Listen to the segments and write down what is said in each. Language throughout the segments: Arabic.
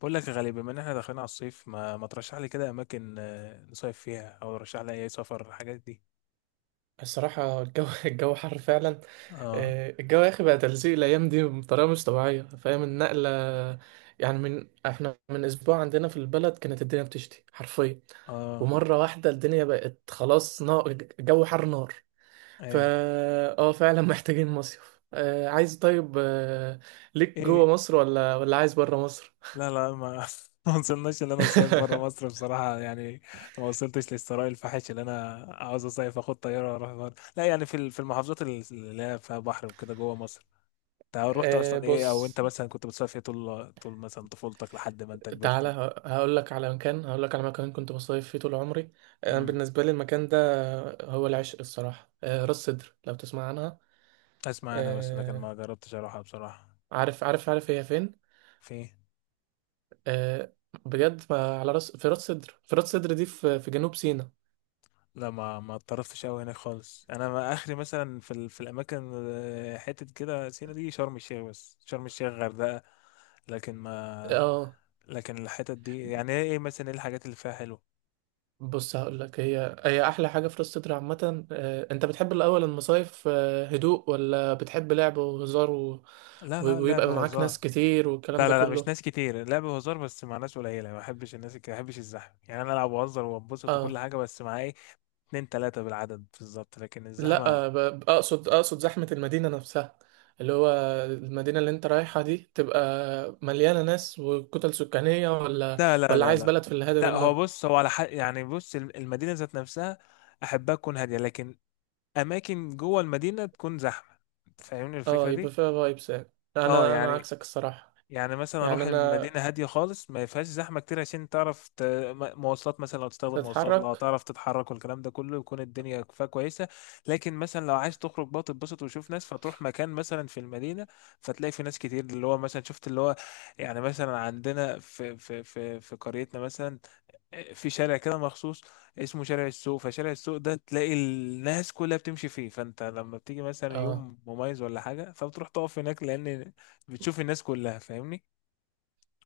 بقول لك يا غالي، بما ان احنا داخلين على الصيف، ما ترشح لي كده اماكن، نصيف فيها، او رشح لي اي سفر، الحاجات دي. الصراحة، الجو الجو حر فعلا. اه. الجو يا أخي بقى تلزيق الأيام دي بطريقة مش طبيعية. فاهم النقلة؟ يعني من احنا من أسبوع عندنا في البلد كانت الدنيا بتشتي حرفيا، اه. ومرة واحدة الدنيا بقت خلاص نار. الجو حر نار. فا ايوه. اه فعلا. محتاجين مصيف، عايز طيب، ليك جوه ايه. مصر ولا عايز بره مصر؟ لا لا، ما ما وصلناش ان انا اصيف بره مصر بصراحه، يعني ما وصلتش للثراء الفاحش اللي انا عاوز اصيف اخد طياره واروح بره. لا يعني في المحافظات اللي هي فيها بحر وكده جوه مصر. انت رحت اصلا ايه؟ او بص، انت مثلا كنت بتصيف إيه طول مثلا طفولتك لحد ما انت تعالى كبرت؟ هقول لك على مكان كنت بصيف فيه طول عمري. انا امم. بالنسبه لي المكان ده هو العشق الصراحه. راس سدر، لو تسمع عنها. اسمع انا، بس لكن آه، ما جربتش اروحها بصراحه. عارف عارف عارف هي فين. في. آه، بجد، ما على راس في راس سدر، دي في جنوب سيناء. لا ما اتطرفتش قوي هناك خالص. انا ما اخري مثلا في الاماكن، حتت كده سينا دي، شرم الشيخ، بس شرم الشيخ، غردقة. لكن ما. اه لكن الحتت دي يعني ايه مثلا؟ ايه الحاجات اللي فيها حلوه؟ بص، هقول لك هي هي احلى حاجه في راس سدر عامه. انت بتحب الاول المصايف، هدوء، ولا بتحب لعب وهزار و... لا لا، لعب ويبقى معاك ناس وهزار. كتير والكلام لا ده لا لا، مش كله. ناس كتير، لعب وهزار بس مع ناس قليله. ما بحبش الناس كده، ما بحبش الزحمه يعني. انا العب وهزر وانبسط وكل اه حاجه، بس مع ايه، اتنين تلاته بالعدد بالظبط، لكن الزحمه. لا، اقصد زحمة المدينة نفسها، اللي هو المدينة اللي انت رايحها دي تبقى مليانة ناس وكتل سكانية، ولا لا لا لا عايز لا. بلد في الهادي لا هو منه. بص، هو على حق يعني. بص، المدينه ذات نفسها احبها تكون هاديه، لكن اماكن جوه المدينه تكون زحمه. فاهمني الفكره اه، يبقى دي؟ فيها فايبس يعني. اه انا يعني. عكسك الصراحة، يعني مثلا يعني اروح انا المدينه هاديه خالص، ما فيهاش زحمه كتير، عشان تعرف مواصلات، مثلا لو تستخدم مواصلات، لو بتحرك. تعرف تتحرك، والكلام ده كله يكون الدنيا فيها كويسه. لكن مثلا لو عايز تخرج بقى تتبسط وتشوف ناس، فتروح مكان مثلا في المدينه فتلاقي في ناس كتير، اللي هو مثلا شفت اللي هو. يعني مثلا عندنا في قريتنا مثلا، في شارع كده مخصوص اسمه شارع السوق. فشارع السوق ده تلاقي الناس كلها بتمشي فيه، فانت لما بتيجي مثلا اه يوم مميز ولا حاجه، فبتروح تقف هناك لان بتشوف الناس كلها. فاهمني؟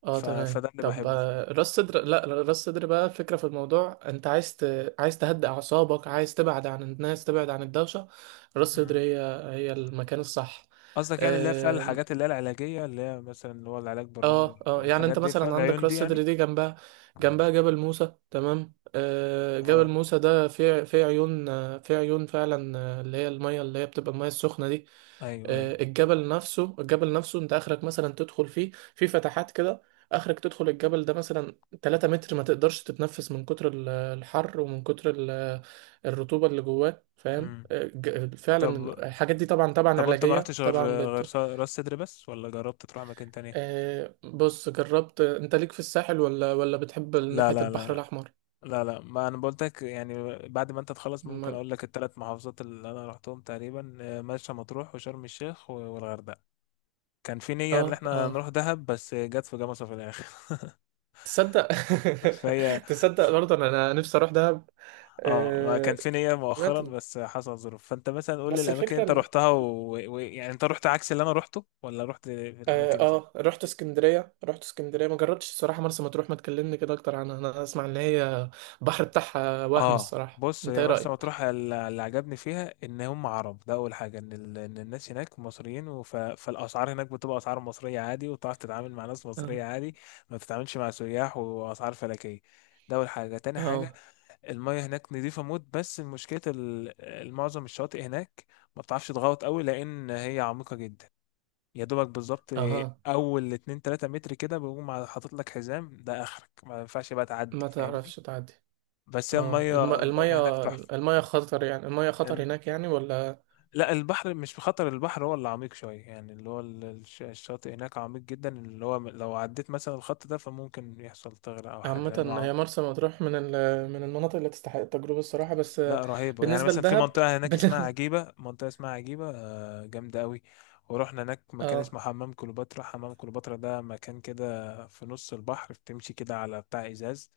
اه، تمام. فده اللي طب، بحبه فيه. راس صدر، لا، راس صدر بقى، الفكرة في الموضوع انت عايز عايز تهدئ اعصابك، عايز تبعد عن الناس، تبعد عن الدوشة. راس صدر مم. هي هي المكان الصح. قصدك يعني اللي هي فعلا الحاجات اللي هي العلاجية، اللي هي مثلا اللي هو العلاج بالرمل اه اه، يعني والحاجات انت دي، فعلا مثلا عندك العيون راس دي سدر يعني؟ دي، جنبها جبل موسى، تمام. آه، جبل اه. موسى ده فيه فيه عيون، فيه عيون فعلا، اللي هي المية، اللي هي بتبقى المية السخنة دي. ايوه آه، ايوه. الجبل نفسه الجبل نفسه، انت اخرك مثلا تدخل فيه في فتحات كده، اخرك تدخل الجبل ده مثلا 3 متر، ما تقدرش تتنفس من كتر الحر ومن كتر الرطوبة اللي جواه، فاهم؟ مم. آه، فعلا. طب الحاجات دي طبعا طبعا طب انت ما علاجية رحتش غير طبعا. راس صدر بس، ولا جربت تروح مكان تاني؟ بص، جربت؟ انت ليك في الساحل، ولا بتحب لا ناحية لا البحر لا الأحمر؟ لا لا، ما انا بقولتك يعني بعد ما انت تخلص ممكن ما... اقول لك. الثلاث محافظات اللي انا رحتهم تقريبا، مرسى مطروح، وشرم الشيخ، والغردقة. كان في نية ان اه اه، احنا نروح دهب بس جت في جمصة في الاخر. تصدق؟ فهي. تصدق برضه انا نفسي اروح دهب. اه ما كان آه في نية مؤخرا سمعت إن- بس حصل ظروف. فانت مثلا قول لي بس الاماكن اللي الفكرة انت ان رحتها و... و... يعني انت رحت عكس اللي انا رحته، ولا رحت في الاماكن دي؟ رحت اسكندرية، ما جربتش الصراحة مرسى مطروح. ما تكلمني كده اكتر عنها؟ انا اسمع ان هي البحر بتاعها وهم اه، الصراحة، بص. انت هي ايه مرسى رأيك؟ مطروح اللي عجبني فيها ان هم عرب. ده اول حاجه، إن الناس هناك مصريين فالاسعار هناك بتبقى اسعار مصريه عادي، وتعرف تتعامل مع ناس اه مصريه عادي، ما بتتعاملش مع سياح واسعار فلكيه. ده اول حاجه. تاني حاجه، اه المية هناك نظيفة موت، بس المشكلة معظم الشواطئ هناك ما بتعرفش تغوط قوي لأن هي عميقة جدا. يا دوبك بالظبط اه، أول اتنين تلاتة متر كده بيقوم حاطط لك حزام، ده آخرك ما ينفعش بقى تعدي. ما فاهمني؟ تعرفش تعدي. بس هي اه، المية هناك تحفة. المية خطر، يعني المية خطر إن- هناك يعني، ولا؟ لا البحر مش بخطر، البحر هو اللي عميق شوية يعني، اللي هو الشاطئ هناك عميق جدا، اللي هو لو عديت مثلا الخط ده فممكن يحصل تغرق أو حاجة، عامة لأنه هي مرسى مطروح من من المناطق اللي تستحق التجربة الصراحة، بس لا، رهيبة يعني. بالنسبة مثلا في لدهب، منطقة هناك اسمها بالنسبة. عجيبة، منطقة اسمها عجيبة، جامدة قوي. ورحنا هناك مكان اه اسمه حمام كليوباترا. حمام كليوباترا ده مكان كده في نص البحر، بتمشي كده على بتاع إزاز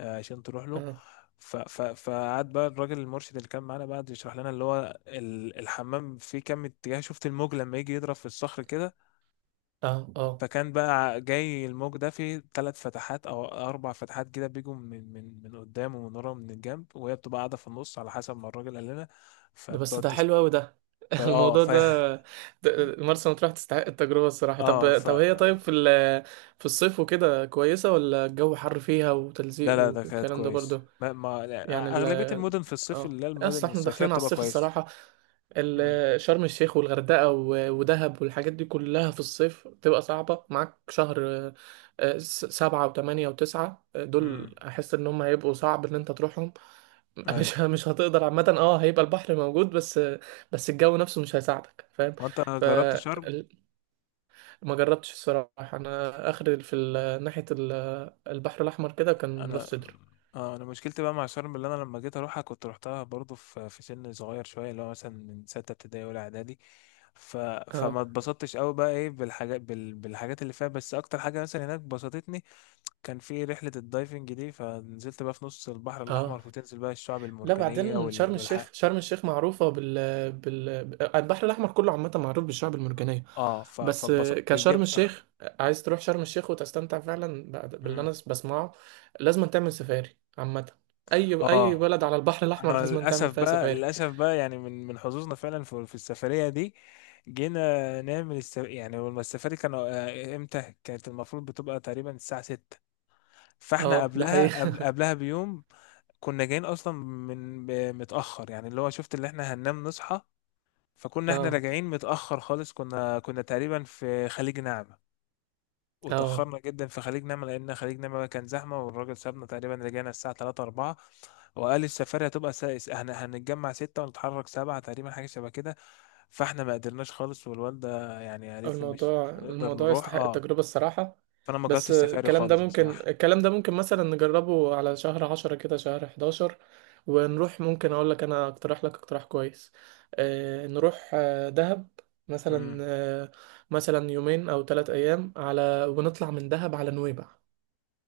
عشان تروح له. اه فقعد بقى الراجل المرشد اللي كان معانا بقى يشرح لنا اللي هو الحمام فيه كام اتجاه. شفت الموج لما يجي يضرب في الصخر كده؟ اه اه، فكان بقى جاي الموج ده في 3 فتحات او 4 فتحات كده، بيجوا من قدام ومن ورا ومن الجنب، وهي بتبقى قاعده في النص على حسب ما الراجل قال لنا. ده بس فبتقعد ده تست... حلو أوي ده. فا اه. الموضوع ده، مرسى مطروح تستحق التجربة الصراحة. اه. طب طب هي، طيب في في الصيف وكده كويسة، ولا الجو حر فيها لا وتلزيق لا، ده كانت والكلام ده كويس. برضه؟ ما... ما يعني لا، ال اغلبيه المدن في الصيف اه اللي هي اصل المدن احنا الصيفيه داخلين على بتبقى الصيف كويس. الصراحة. امم. شرم الشيخ والغردقة ودهب والحاجات دي كلها في الصيف بتبقى صعبة معاك. شهر 7 و8 و9، امم. دول أحس إن هم هيبقوا صعب إن أنت تروحهم. ايوه. مش هتقدر عامة. اه، هيبقى البحر موجود، بس الجو نفسه مش هيساعدك، فاهم؟ وانت جربت فما شرم؟ جربتش الصراحة، أنا آخر في ناحية البحر الأحمر كده كان انا، راس سدر. اه انا مشكلتي بقى مع شرم، اللي انا لما جيت اروحها كنت روحتها برضو في سن صغير شويه، اللي هو مثلا من سته ابتدائي ولا اعدادي. ف... فما اه اتبسطتش قوي بقى ايه بالحاجات، بالحاجات اللي فيها، بس اكتر حاجه مثلا هناك بسطتني كان في رحله الدايفنج دي. فنزلت بقى في نص البحر اه، الاحمر فتنزل بقى الشعب لا، المرجانيه بعدين شرم الشيخ، معروفة البحر الأحمر كله عامة معروف بالشعب المرجانية، اه، بس فاتبسطت دي كشرم اكتر حاجة. الشيخ، عايز تروح شرم الشيخ وتستمتع فعلا باللي مم. أنا بسمعه، لازم تعمل سفاري عامة. أي اه، بلد على البحر الأحمر انا لازم تعمل للاسف فيها بقى، سفاري. للاسف بقى يعني من حظوظنا فعلا في السفريه دي، جينا نعمل يعني لما السفاري كانوا، امتى كانت؟ المفروض بتبقى تقريبا الساعه 6. فاحنا اه، ده حقيقي. قبلها قبل قبلها بيوم كنا جايين اصلا من متاخر، يعني اللي هو شفت اللي احنا هننام نصحى. فكنا احنا اه راجعين متاخر خالص، كنا تقريبا في خليج نعمه، اه، وتأخرنا جدا في خليج نعمة لأن خليج نعمة كان زحمة، والراجل سابنا تقريبا رجعنا الساعة 3 4. وقال السفاري هتبقى سائس، احنا هنتجمع 6 ونتحرك 7 تقريبا، حاجة شبه كده. فاحنا ما قدرناش خالص، والوالدة يعني قالت لي مش مش هنقدر الموضوع نروح. يستحق اه، التجربة الصراحة. فأنا ما جربتش بس السفاري خالص بصراحة. الكلام ده ممكن مثلا نجربه على شهر 10 كده، شهر 11. ونروح، ممكن أقول لك، أنا أقترح لك اقتراح كويس. آه، نروح دهب مثلا، امم. آه يومين أو 3 أيام على، ونطلع من دهب على نويبع.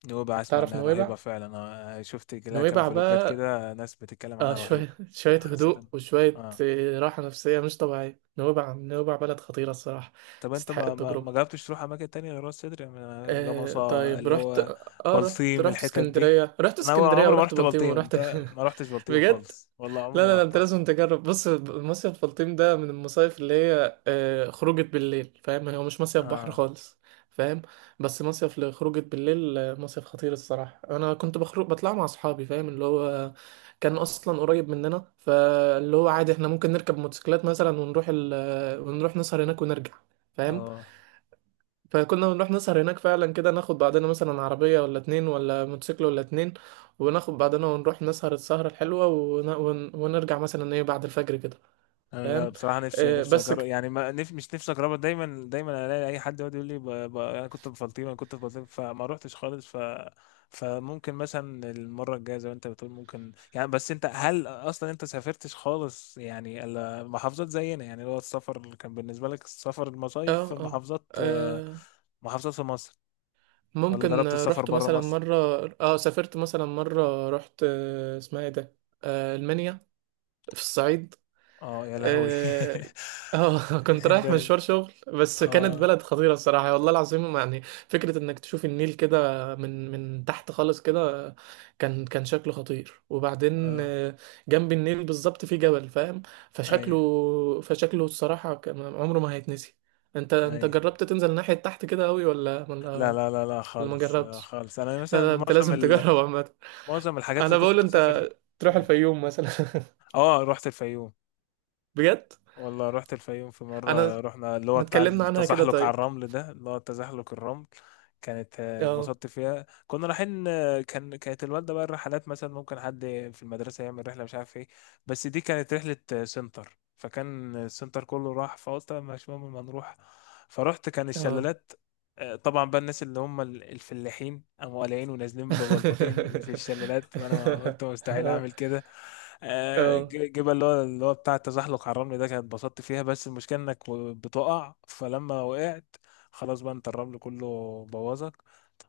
نوبة أسمع تعرف إنها رهيبة نويبع؟ فعلا، أنا شفت لها كام نويبع فلوجات بقى، كده ناس بتتكلم آه، عنها رهيبة. شوية شوية حسيت أنا- هدوء وشوية اه. راحة نفسية مش طبيعية. نويبع نويبع بلد خطيرة الصراحة، طب انت تستحق ما التجربة. جربتش تروح اماكن تانية غير راس سدر، يعني جمصة طيب، اللي رحت. هو؟ بلطيم رحت الحتت دي، اسكندرية، انا هو عمري ما ورحت رحت بلطيم بلطيم. ورحت. انت ما رحتش بلطيم بجد. خالص؟ والله لا عمري لا ما لا، انت رحتها. لازم تجرب. بص، مصيف بلطيم ده من المصايف اللي هي خروجة بالليل، فاهم؟ هو مش مصيف بحر اه خالص، فاهم؟ بس مصيف لخروجة بالليل، مصيف خطير الصراحة. انا كنت بخرج، بطلع مع اصحابي، فاهم؟ اللي هو كان اصلا قريب مننا، فاللي هو عادي احنا ممكن نركب موتوسيكلات مثلا ونروح ال... آه، ونروح نسهر هناك ونرجع، فاهم؟ اه. فكنا بنروح نسهر هناك فعلا كده، ناخد بعدنا مثلا عربية ولا اتنين ولا موتوسيكل ولا اتنين، وناخد بعدنا ونروح نسهر السهرة الحلوة ونرجع مثلا ايه بعد الفجر كده، انا لا فاهم؟ بصراحه، نفسي نفسي بس اجرب يعني، ما نف... مش نفسي اجربها. دايما دايما الاقي اي حد يقعد يقول لي انا كنت بفلطيم، انا كنت بفلطيم، فما روحتش خالص. فممكن مثلا المره الجايه زي ما انت بتقول، ممكن يعني. بس انت هل اصلا انت سافرتش خالص يعني الا محافظات زينا يعني؟ اللي هو السفر اللي كان بالنسبه لك السفر اه المصايف في اه. محافظات، آه، محافظات في مصر، ولا ممكن جربت السفر رحت بره مثلا مصر؟ مرة. اه سافرت مثلا مرة رحت، اسمها ايه ده، المنيا في الصعيد. اه يا لهوي. اه، كنت رايح ده. مشوار شغل، بس كانت اه. بلد خطيرة الصراحة والله العظيم. يعني فكرة انك تشوف النيل كده من تحت خالص كده، كان شكله خطير. وبعدين اه. جنب النيل بالظبط في جبل، فاهم؟ ايوه فشكله فشكله الصراحة، عمره ما هيتنسي. انت ايوه. جربت تنزل ناحية تحت كده قوي، لا لا لا لا ولا ما خالص، جربتش؟ خالص. انا لا مثلا لا، انت معظم لازم تجرب عامة. معظم الحاجات اللي انا كنت بقول بسافر انت تروح قول. الفيوم مثلا. اه رحت الفيوم، بجد. والله رحت الفيوم في انا مرة. رحنا اللي هو ما بتاع اتكلمنا عنها كده، التزحلق على طيب. الرمل ده، اللي هو تزحلق الرمل. كانت، اه اتبسطت فيها. كنا رايحين، كانت الوالدة بقى، الرحلات مثلا ممكن حد في المدرسة يعمل رحلة مش عارف ايه، بس دي كانت رحلة، سنتر، فكان السنتر كله راح فقلت مش مهم، ما نروح. فرحت كان اه. الشلالات، طبعا بقى الناس اللي هم الفلاحين قاموا قالعين ونازلين ببلبطين في الشلالات، فانا ما قلت مستحيل اعمل كده. اه جبل اللي هو بتاع التزحلق على الرمل ده كانت اتبسطت فيها، بس المشكله انك بتقع، فلما وقعت خلاص بقى انت الرمل كله بوظك.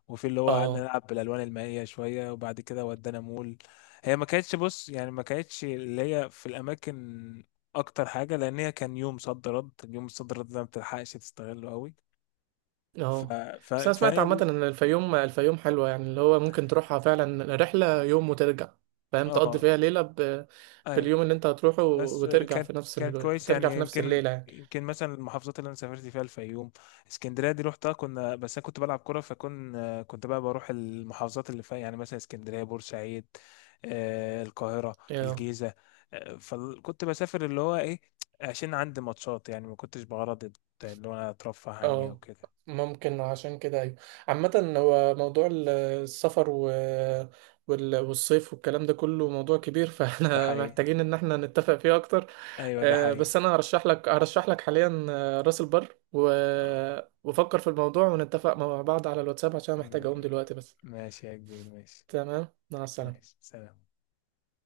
وفي اللي هو قعدنا اه نلعب بالالوان المائيه شويه، وبعد كده ودانا مول. هي ما كانتش، بص يعني، ما كانتش اللي هي في الاماكن اكتر حاجه، لان هي كان يوم صد رد، اليوم الصد رد ده ما بتلحقش تستغله قوي. ف... اه. بس انا سمعت فهي. عامة ان الفيوم حلوة يعني، اللي هو ممكن تروحها فعلا رحلة يوم وترجع، فاهم؟ تقضي اه. فيها ليلة ايوه. باليوم اللي انت هتروحه بس، وترجع كانت في نفس كانت كويس يعني. يمكن الليلة يعني. يمكن مثلا المحافظات اللي انا سافرت فيها الفيوم، اسكندريه دي روحتها كنا، بس انا كنت بلعب كوره. كنت بقى بروح المحافظات اللي فيها يعني مثلا اسكندريه، بورسعيد، القاهره، اه الجيزه، فكنت بسافر اللي هو ايه؟ عشان عندي ماتشات يعني، ما كنتش بغرض اللي هو انا اترفه عني او اه، كده. ممكن عشان كده. ايوه، عامة هو موضوع السفر والصيف والكلام ده كله موضوع كبير، ده فاحنا حقيقي. محتاجين ان احنا نتفق فيه اكتر. ايوه ده حقيقي. بس انا هرشح لك حاليا، راس البر، آه. وفكر في الموضوع ونتفق مع بعض على الواتساب عشان محتاج اقوم م- دلوقتي بس. ماشي يا كبير، ماشي. تمام، مع السلامة. ماشي، سلام.